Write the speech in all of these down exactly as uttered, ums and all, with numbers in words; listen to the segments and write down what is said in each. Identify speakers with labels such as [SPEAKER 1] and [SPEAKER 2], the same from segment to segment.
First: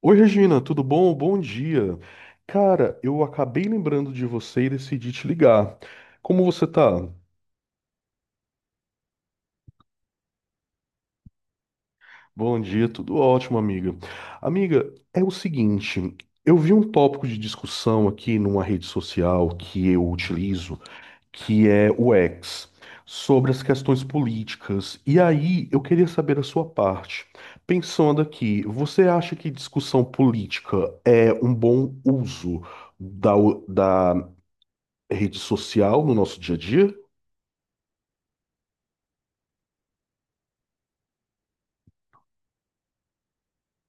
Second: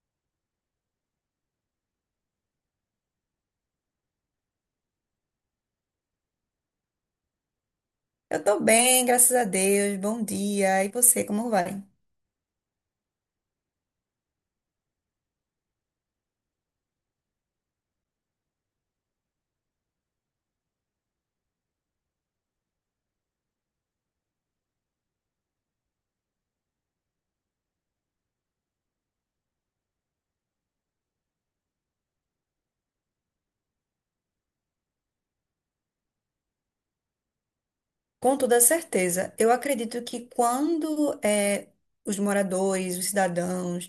[SPEAKER 1] Oi, Regina, tudo bom? Bom dia. Cara, eu acabei lembrando de você e decidi te ligar. Como você tá?
[SPEAKER 2] Eu tô bem, graças a Deus. Bom dia. E você, como vai?
[SPEAKER 1] Bom dia, tudo ótimo, amiga. Amiga, é o seguinte, eu vi um tópico de discussão aqui numa rede social que eu utilizo, que é o X, sobre as questões políticas. E aí, eu queria saber a sua parte. Pensando aqui, você acha que discussão política é um bom uso da, é rede social no nosso dia a dia?
[SPEAKER 2] Com toda certeza, eu acredito que quando eh, os moradores, os cidadãos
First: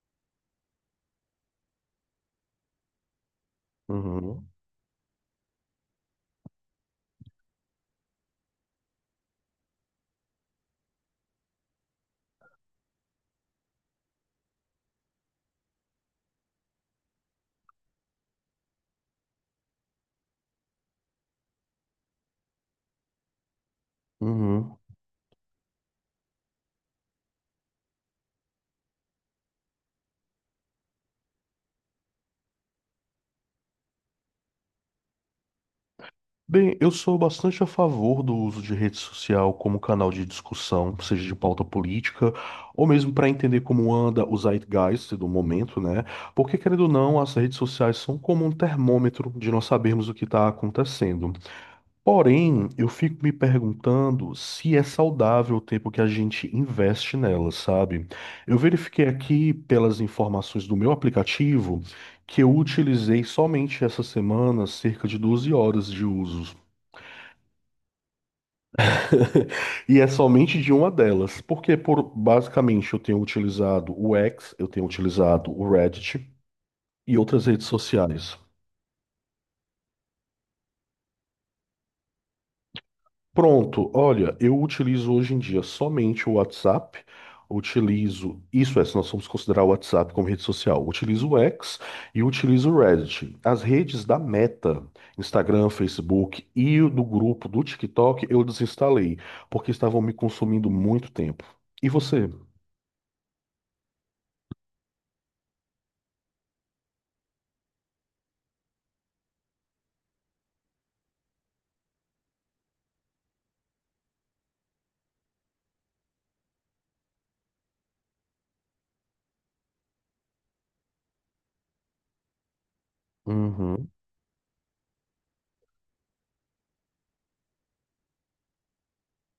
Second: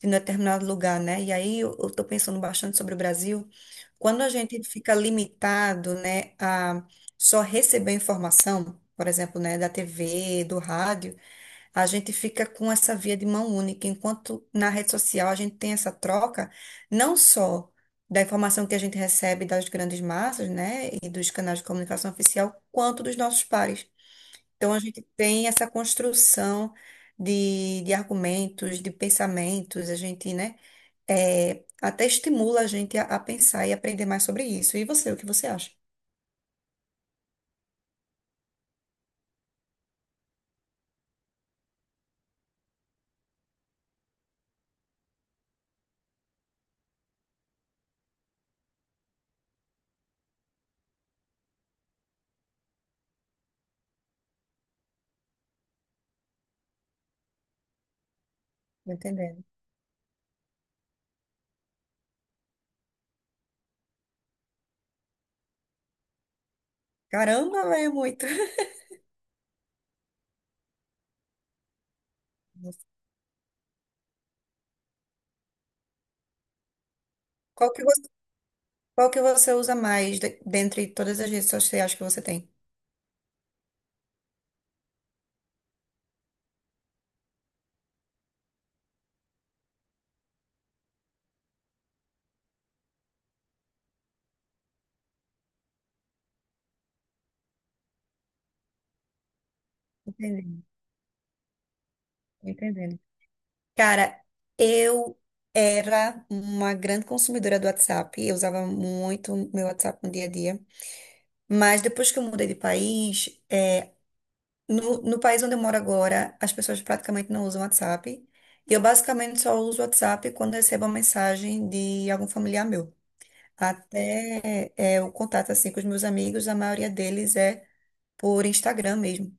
[SPEAKER 2] de um determinado lugar, né? E aí eu estou pensando bastante sobre o Brasil, quando a
[SPEAKER 1] Uhum,
[SPEAKER 2] gente fica limitado, né, a só receber informação, por exemplo, né, da T V, do rádio, a gente fica com essa via de mão única, enquanto na rede social a gente tem essa troca, não só da informação que a gente recebe das grandes massas, né, e dos canais de comunicação oficial, quanto dos nossos pares. Então
[SPEAKER 1] uhum.
[SPEAKER 2] a gente tem essa construção de, de argumentos, de pensamentos, a gente, né, é, até estimula a gente a, a pensar e aprender mais sobre isso. E você, o que você acha?
[SPEAKER 1] Bem, eu sou bastante a favor do uso de rede social como canal de discussão, seja de pauta política, ou mesmo para entender como anda o zeitgeist do momento, né? Porque, querendo ou não, as redes sociais são como um termômetro de nós sabermos o que está acontecendo. Porém, eu fico me perguntando se é saudável o tempo que a gente investe nela, sabe? Eu
[SPEAKER 2] Tô
[SPEAKER 1] verifiquei
[SPEAKER 2] entendendo.
[SPEAKER 1] aqui pelas informações do meu aplicativo que eu utilizei somente essa semana cerca de doze horas de uso.
[SPEAKER 2] Caramba, é muito.
[SPEAKER 1] E é somente de uma delas, porque por
[SPEAKER 2] Nossa.
[SPEAKER 1] basicamente eu tenho utilizado o X, eu tenho utilizado o Reddit e outras redes
[SPEAKER 2] Qual que você,
[SPEAKER 1] sociais.
[SPEAKER 2] qual que você usa mais de- dentre todas as redes sociais que você tem?
[SPEAKER 1] Pronto, olha, eu utilizo hoje em dia somente o WhatsApp. Utilizo, isso é, se nós formos considerar o WhatsApp como rede social, utilizo o X e utilizo o Reddit. As redes da Meta, Instagram, Facebook e o do grupo do TikTok, eu desinstalei, porque estavam me
[SPEAKER 2] Entendendo,
[SPEAKER 1] consumindo muito tempo. E você?
[SPEAKER 2] tô entendendo. Cara, eu era uma grande consumidora do WhatsApp. Eu usava muito meu WhatsApp no dia a dia. Mas depois que eu mudei de país, é, No, no país onde eu moro agora, as pessoas praticamente não usam WhatsApp. E eu basicamente só uso WhatsApp quando recebo uma mensagem de algum familiar meu.
[SPEAKER 1] Uhum,
[SPEAKER 2] Até é, o contato assim com os meus amigos, a maioria deles é por Instagram mesmo.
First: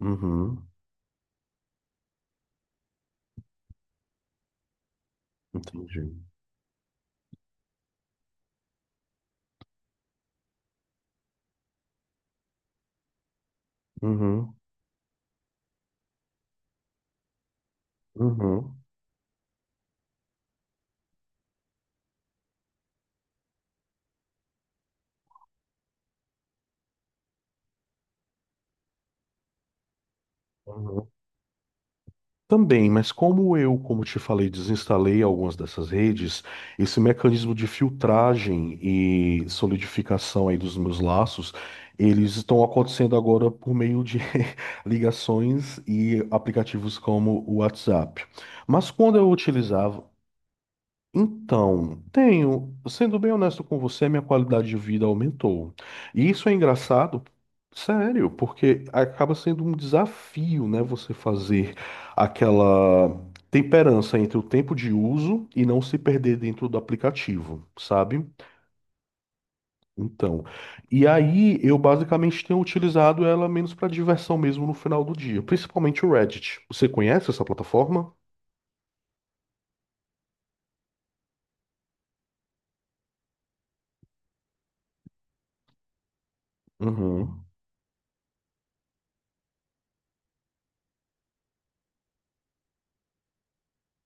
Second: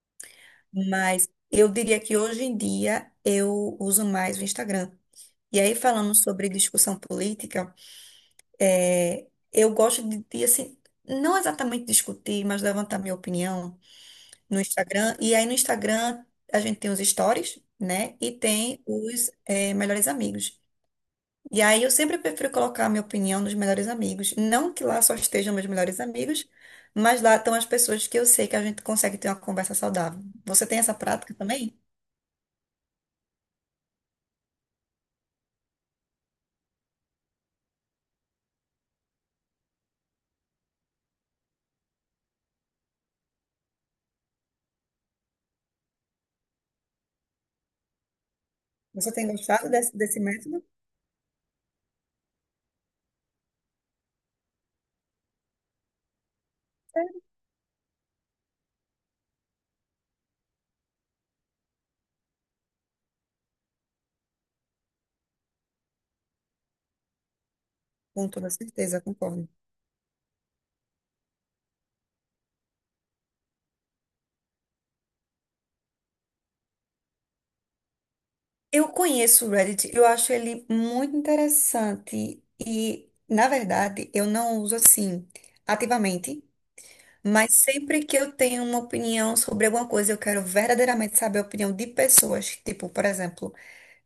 [SPEAKER 1] uhum,
[SPEAKER 2] Mas eu diria que hoje em dia eu uso mais o Instagram. E aí,
[SPEAKER 1] entendi.
[SPEAKER 2] falando sobre discussão política, é, eu gosto de, de, assim, não exatamente discutir, mas levantar minha opinião
[SPEAKER 1] Uhum,
[SPEAKER 2] no Instagram. E aí no Instagram a gente tem os stories, né? E
[SPEAKER 1] uhum,
[SPEAKER 2] tem os eh, melhores amigos. E aí eu sempre prefiro colocar a minha opinião nos melhores amigos. Não que lá só estejam meus melhores amigos, mas lá estão as pessoas que eu sei que a gente consegue ter uma conversa saudável. Você tem essa
[SPEAKER 1] uhum.
[SPEAKER 2] prática também?
[SPEAKER 1] Também, mas como eu, como te falei, desinstalei algumas dessas redes, esse mecanismo de filtragem e solidificação aí dos meus laços, eles estão acontecendo agora por meio de ligações e aplicativos como o WhatsApp. Mas
[SPEAKER 2] Você
[SPEAKER 1] quando
[SPEAKER 2] tem
[SPEAKER 1] eu
[SPEAKER 2] gostado desse,
[SPEAKER 1] utilizava,
[SPEAKER 2] desse método?
[SPEAKER 1] então, tenho, sendo bem honesto com você, minha qualidade de vida aumentou. E isso é
[SPEAKER 2] É,
[SPEAKER 1] engraçado, sério, porque acaba sendo um desafio, né, você fazer aquela temperança entre o tempo de uso e não se perder dentro do aplicativo, sabe?
[SPEAKER 2] com toda certeza, concordo.
[SPEAKER 1] Então, e aí eu basicamente tenho utilizado ela menos para diversão mesmo no final do dia, principalmente o Reddit. Você conhece essa plataforma?
[SPEAKER 2] Eu conheço o Reddit, eu acho ele muito interessante e, na verdade, eu não uso assim ativamente,
[SPEAKER 1] Uhum,
[SPEAKER 2] mas sempre que eu tenho uma opinião sobre alguma coisa, eu quero verdadeiramente saber a opinião de pessoas, tipo, por exemplo,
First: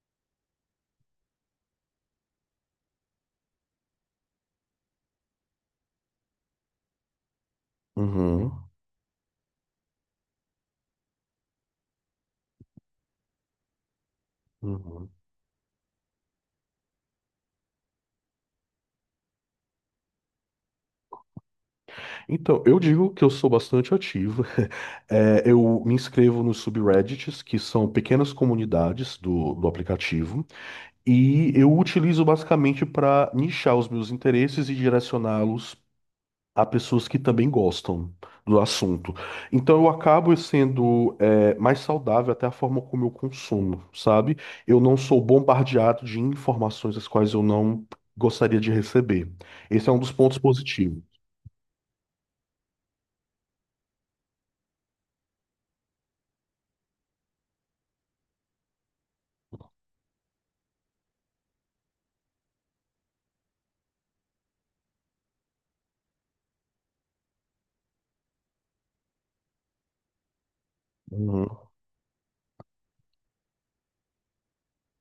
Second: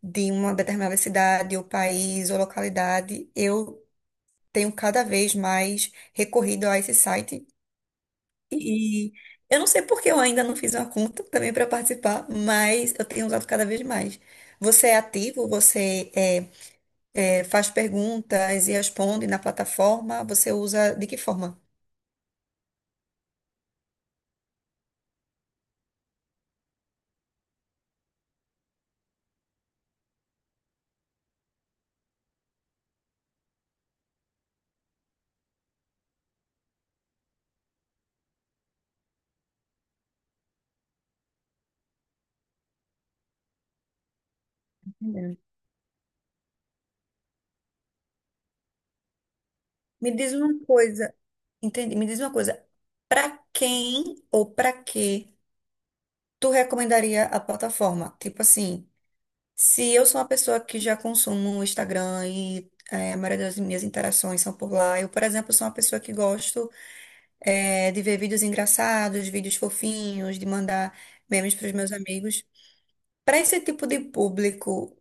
[SPEAKER 2] de uma determinada cidade, ou país, ou localidade, eu tenho cada vez mais recorrido a esse site.
[SPEAKER 1] uhum,
[SPEAKER 2] E eu não sei porque eu ainda não fiz uma conta também para participar, mas eu tenho usado cada vez mais. Você é
[SPEAKER 1] uhum.
[SPEAKER 2] ativo? Você é, é, faz perguntas e responde na plataforma? Você usa de que forma?
[SPEAKER 1] Então, eu digo que eu sou bastante ativo. É, eu me inscrevo nos subreddits, que são pequenas comunidades do, do aplicativo, e eu utilizo basicamente para nichar os meus interesses e direcioná-los a pessoas que também gostam do assunto. Então, eu acabo sendo, é, mais saudável até a forma como eu consumo, sabe? Eu não sou
[SPEAKER 2] Entendendo.
[SPEAKER 1] bombardeado de informações as quais eu não gostaria de receber. Esse é um
[SPEAKER 2] Me
[SPEAKER 1] dos
[SPEAKER 2] diz
[SPEAKER 1] pontos
[SPEAKER 2] uma
[SPEAKER 1] positivos.
[SPEAKER 2] coisa. Entendi. Me diz uma coisa, para quem ou para que tu recomendaria a plataforma? Tipo assim, se eu sou uma pessoa que já consumo o Instagram e eh, a maioria das minhas interações são por lá, eu, por exemplo, sou uma pessoa que gosto eh, de ver vídeos engraçados, vídeos fofinhos, de mandar
[SPEAKER 1] Uhum.
[SPEAKER 2] memes para os meus amigos. Para esse tipo de público,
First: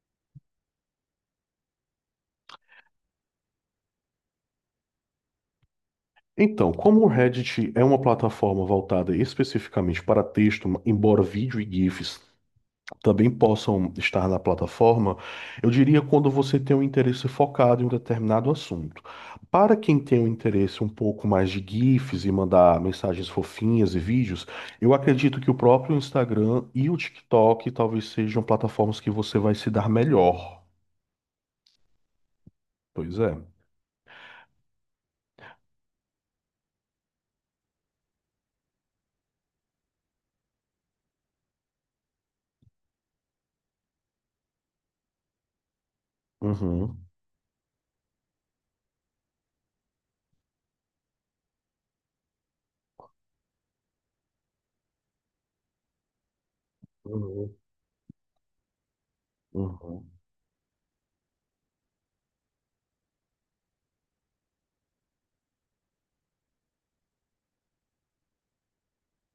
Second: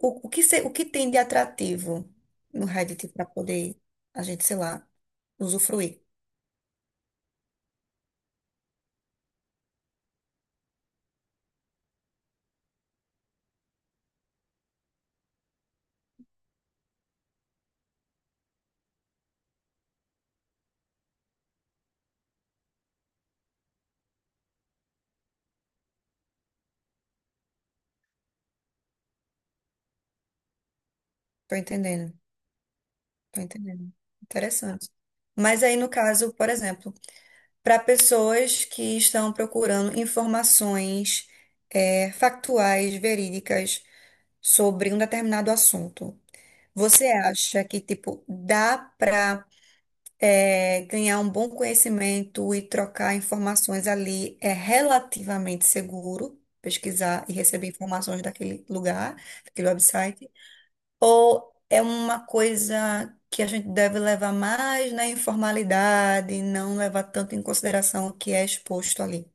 [SPEAKER 2] o, o que se- o que tem de atrativo no Reddit para poder a gente, sei lá, usufruir?
[SPEAKER 1] Então, como o Reddit é uma plataforma voltada especificamente para texto, embora vídeo e GIFs também possam estar na plataforma, eu diria quando você tem um interesse focado em um determinado assunto. Para quem tem um interesse um pouco mais de GIFs e mandar mensagens fofinhas e vídeos, eu acredito que o próprio Instagram e o TikTok talvez sejam plataformas que você vai se dar melhor.
[SPEAKER 2] Tô entendendo.
[SPEAKER 1] Pois é.
[SPEAKER 2] Tô entendendo. Interessante. Mas aí, no caso, por exemplo, para pessoas que estão procurando informações eh, factuais, verídicas sobre um determinado assunto,
[SPEAKER 1] Uhum.
[SPEAKER 2] você acha que, tipo, dá para ganhar um bom conhecimento e trocar informações ali é relativamente seguro? Pesquisar e
[SPEAKER 1] Uhum.
[SPEAKER 2] receber informações daquele lugar, daquele
[SPEAKER 1] Uhum.
[SPEAKER 2] website? Ou é uma coisa que a gente deve levar mais na informalidade, não levar tanto em consideração o que é exposto ali?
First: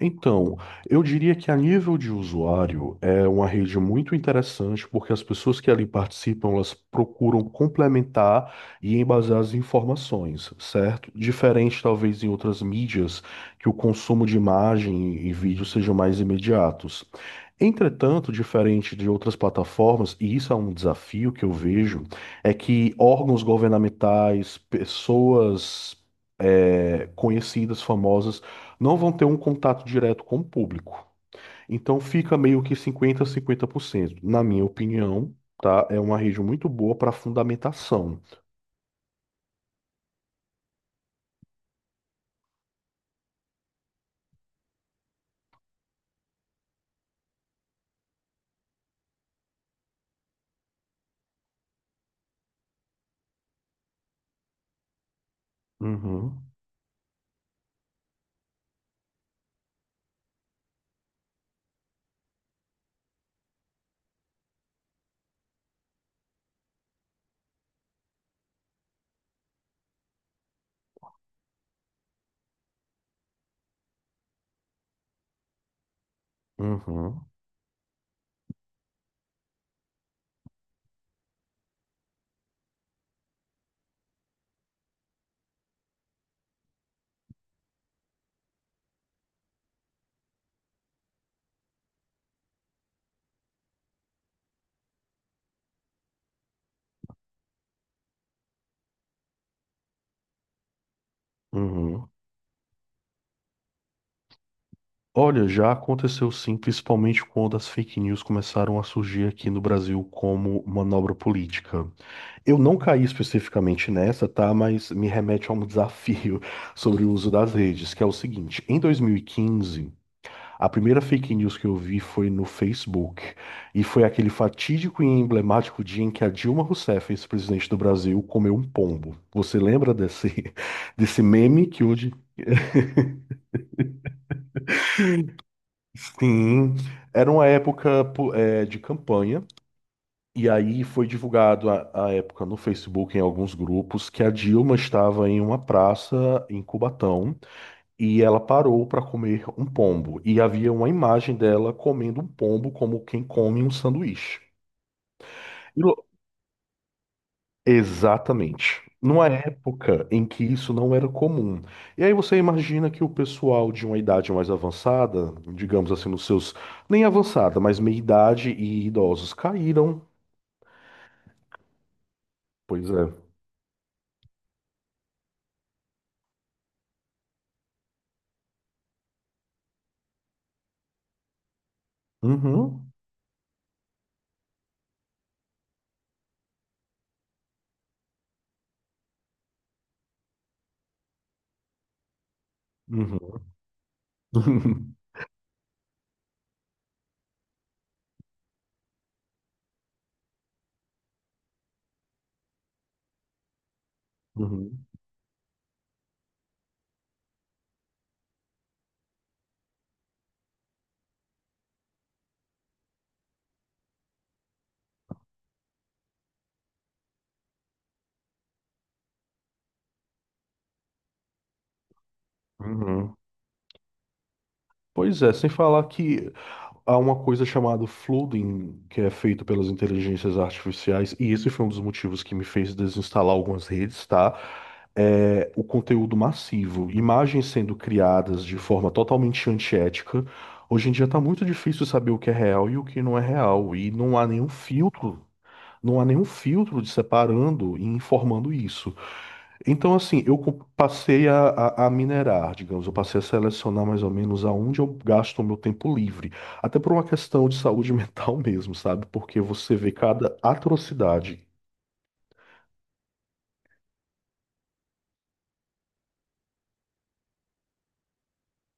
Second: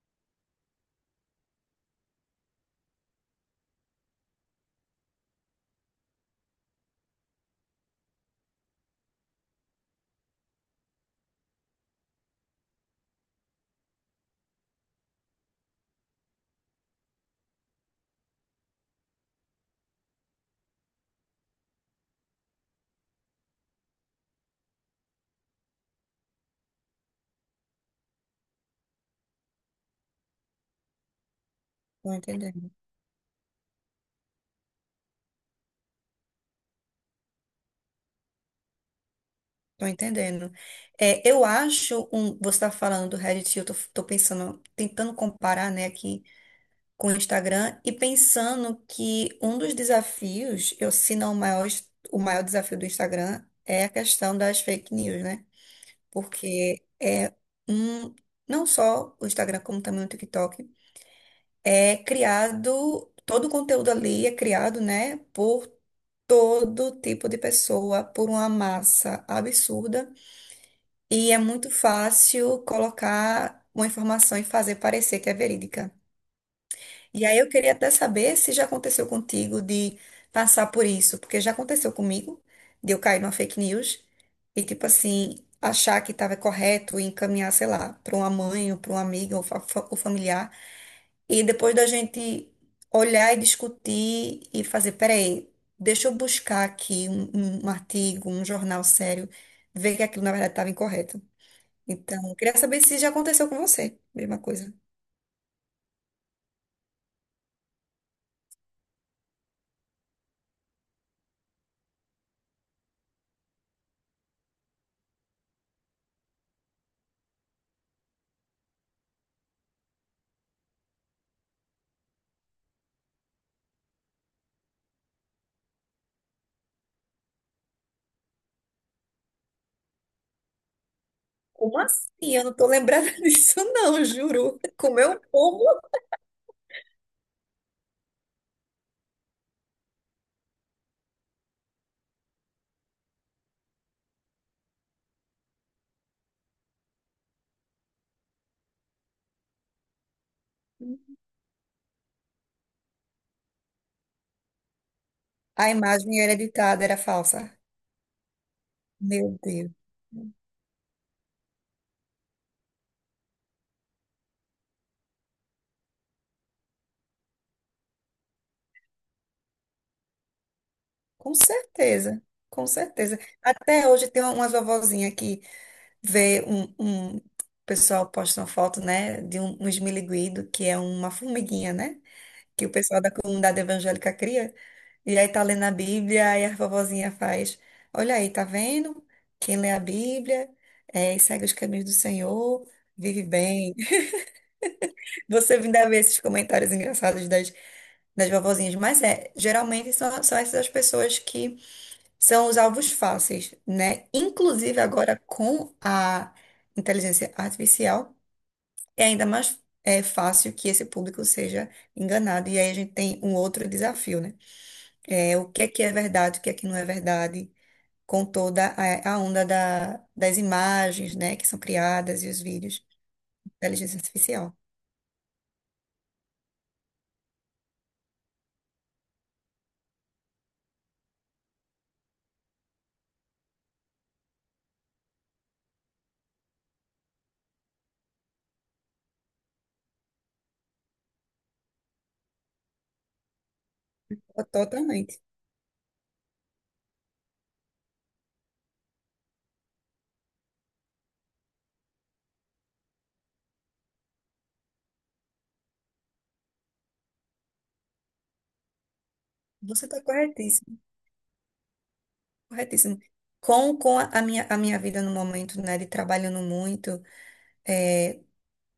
[SPEAKER 1] Então, eu diria que a nível de usuário é uma rede muito interessante porque as pessoas que ali participam, elas procuram complementar e embasar as informações, certo? Diferente talvez em outras mídias que o consumo de imagem e vídeo sejam mais imediatos. Entretanto, diferente de outras plataformas, e isso é um desafio que eu vejo, é que órgãos governamentais, pessoas eh, conhecidas, famosas não vão ter um contato direto com o público. Então
[SPEAKER 2] Tô
[SPEAKER 1] fica meio
[SPEAKER 2] entendendo.
[SPEAKER 1] que cinquenta a cinquenta por cento, na minha opinião, tá? É uma rede muito boa para fundamentação.
[SPEAKER 2] Tô entendendo. É, eu acho, um, você está falando do Reddit, eu tô, tô pensando, tentando comparar, né, aqui com o Instagram e pensando que um dos desafios, eu, se não o maior, o maior desafio do Instagram é a questão das fake news, né?
[SPEAKER 1] Uhum,
[SPEAKER 2] Porque é um, não só o Instagram, como também o TikTok é criado, todo o conteúdo ali é criado, né, por todo tipo de pessoa, por uma massa absurda, e é muito fácil colocar uma informação e fazer parecer que é verídica. E
[SPEAKER 1] uhum,
[SPEAKER 2] aí eu queria até saber se já aconteceu contigo de passar por isso, porque já aconteceu comigo, de eu cair numa fake news e, tipo assim, achar que estava correto e encaminhar, sei lá, para uma mãe ou para um amigo ou fa- fa- ou familiar. E depois da gente olhar e discutir e fazer, peraí, deixa eu buscar aqui um, um um artigo, um jornal sério, ver que aquilo na verdade estava incorreto.
[SPEAKER 1] uhum.
[SPEAKER 2] Então, eu queria saber se já aconteceu com você, mesma coisa.
[SPEAKER 1] Olha, já aconteceu sim, principalmente quando as fake news começaram a surgir aqui no Brasil como manobra política. Eu não caí especificamente nessa, tá? Mas me remete a um desafio sobre o uso das redes, que é o seguinte: em dois mil e quinze, a primeira fake news que eu vi foi no Facebook, e foi aquele fatídico e emblemático dia em que a Dilma Rousseff, ex-presidente do Brasil, comeu um pombo. Você lembra desse, desse meme
[SPEAKER 2] Como
[SPEAKER 1] que
[SPEAKER 2] assim?
[SPEAKER 1] hoje.
[SPEAKER 2] Eu não tô lembrada disso, não, juro. Comeu meu povo,
[SPEAKER 1] Sim, era uma época po- eh, de campanha, e aí foi divulgado à à época no Facebook, em alguns grupos, que a Dilma estava em uma praça em Cubatão e ela parou para comer um pombo. E havia uma imagem dela comendo um pombo como quem come um sanduíche.
[SPEAKER 2] a imagem era editada, era falsa.
[SPEAKER 1] Exatamente. Numa
[SPEAKER 2] Meu Deus.
[SPEAKER 1] época em que isso não era comum. E aí você imagina que o pessoal de uma idade mais avançada, digamos assim, nos seus, nem avançada, mas meia-idade e idosos caíram.
[SPEAKER 2] Com certeza, com
[SPEAKER 1] Pois
[SPEAKER 2] certeza.
[SPEAKER 1] é.
[SPEAKER 2] Até hoje tem umas vovozinhas que vê um, um o pessoal posta uma foto, né, de um, um esmiliguido, que é uma formiguinha, né, que o
[SPEAKER 1] Uhum.
[SPEAKER 2] pessoal da comunidade evangélica cria. E aí tá lendo a Bíblia e a vovozinha faz, olha aí, tá vendo? Quem lê a Bíblia é, e segue os caminhos do Senhor, vive
[SPEAKER 1] Uhum.
[SPEAKER 2] bem. Você ainda vê esses comentários engraçados das, das vovozinhas, mas é, geralmente são, são essas as pessoas que são os alvos fáceis, né? Inclusive
[SPEAKER 1] Uhum.
[SPEAKER 2] agora com a inteligência artificial, é ainda mais é, fácil que esse público seja enganado. E aí a gente tem um outro desafio, né? É, o que é que é verdade, o que é que não é verdade, com toda a, a onda da- das imagens, né, que são criadas e os vídeos
[SPEAKER 1] Uhum.
[SPEAKER 2] de inteligência artificial.
[SPEAKER 1] Pois é, sem falar que há uma coisa chamada flooding, que é feito pelas inteligências artificiais, e esse foi um dos motivos que me fez desinstalar algumas redes, tá? É o conteúdo massivo, imagens sendo criadas de forma totalmente antiética. Hoje em dia tá muito difícil saber o que é real e o que não é real, e não há nenhum
[SPEAKER 2] Totalmente.
[SPEAKER 1] filtro, não há nenhum filtro de separando e informando isso. Então, assim, eu co- passei a, a- a minerar, digamos, eu passei a selecionar mais ou menos aonde eu gasto o meu tempo livre. Até por uma questão de saúde mental mesmo, sabe? Porque você
[SPEAKER 2] Você
[SPEAKER 1] vê
[SPEAKER 2] está
[SPEAKER 1] cada
[SPEAKER 2] corretíssimo.
[SPEAKER 1] atrocidade.
[SPEAKER 2] Corretíssimo. Com, com a a minha, a minha vida no momento, né, de trabalhando muito,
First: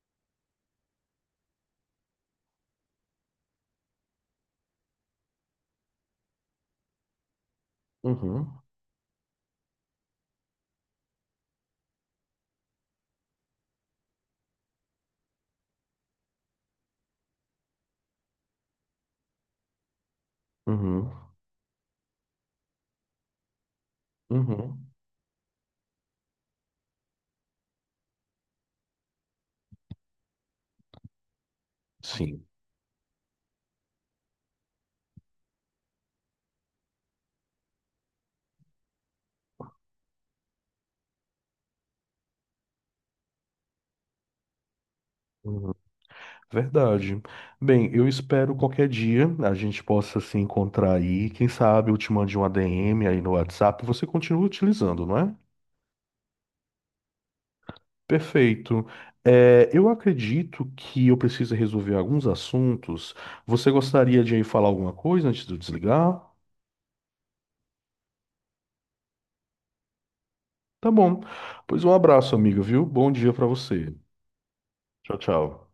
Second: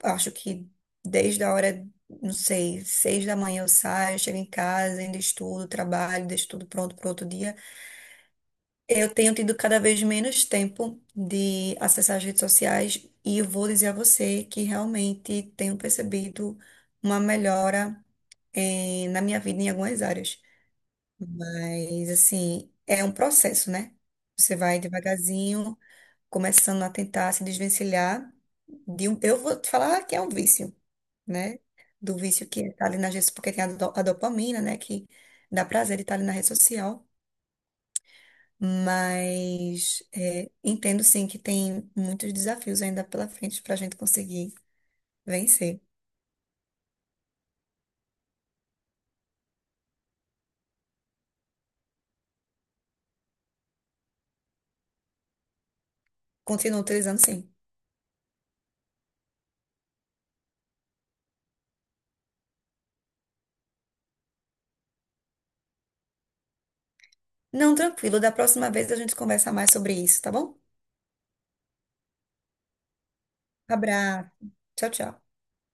[SPEAKER 2] acho que desde a hora, não sei, seis da manhã eu saio, chego em casa, ainda estudo, trabalho, deixo tudo pronto para outro dia.
[SPEAKER 1] Uhum,
[SPEAKER 2] Eu tenho tido cada vez menos tempo de acessar as redes sociais e eu vou dizer a você que realmente tenho percebido uma melhora, eh, na minha vida em algumas áreas.
[SPEAKER 1] uhum,
[SPEAKER 2] Mas, assim, é um processo, né? Você vai
[SPEAKER 1] uhum.
[SPEAKER 2] devagarzinho começando a tentar se desvencilhar de um, eu vou te falar que é um vício, né? Do
[SPEAKER 1] Sim.
[SPEAKER 2] vício que está ali nas redes, porque tem a, do- a dopamina, né? Que dá prazer de estar ali na rede social. Mas é, entendo sim que tem muitos desafios ainda pela frente para a gente conseguir
[SPEAKER 1] Uhum.
[SPEAKER 2] vencer.
[SPEAKER 1] Verdade. Bem, eu espero qualquer dia a gente possa se encontrar aí. Quem sabe eu te mande um A D M aí no WhatsApp. Você continua utilizando, não é?
[SPEAKER 2] Continuo utilizando sim.
[SPEAKER 1] Perfeito. É, eu acredito que eu preciso resolver alguns assuntos. Você gostaria de aí falar alguma coisa antes de eu desligar?
[SPEAKER 2] Não, tranquilo. Da próxima vez a gente conversa mais sobre isso, tá bom?
[SPEAKER 1] Tá bom. Pois um abraço, amiga, viu? Bom dia pra você.
[SPEAKER 2] Abraço. Tchau,
[SPEAKER 1] Tchau,
[SPEAKER 2] tchau.
[SPEAKER 1] tchau.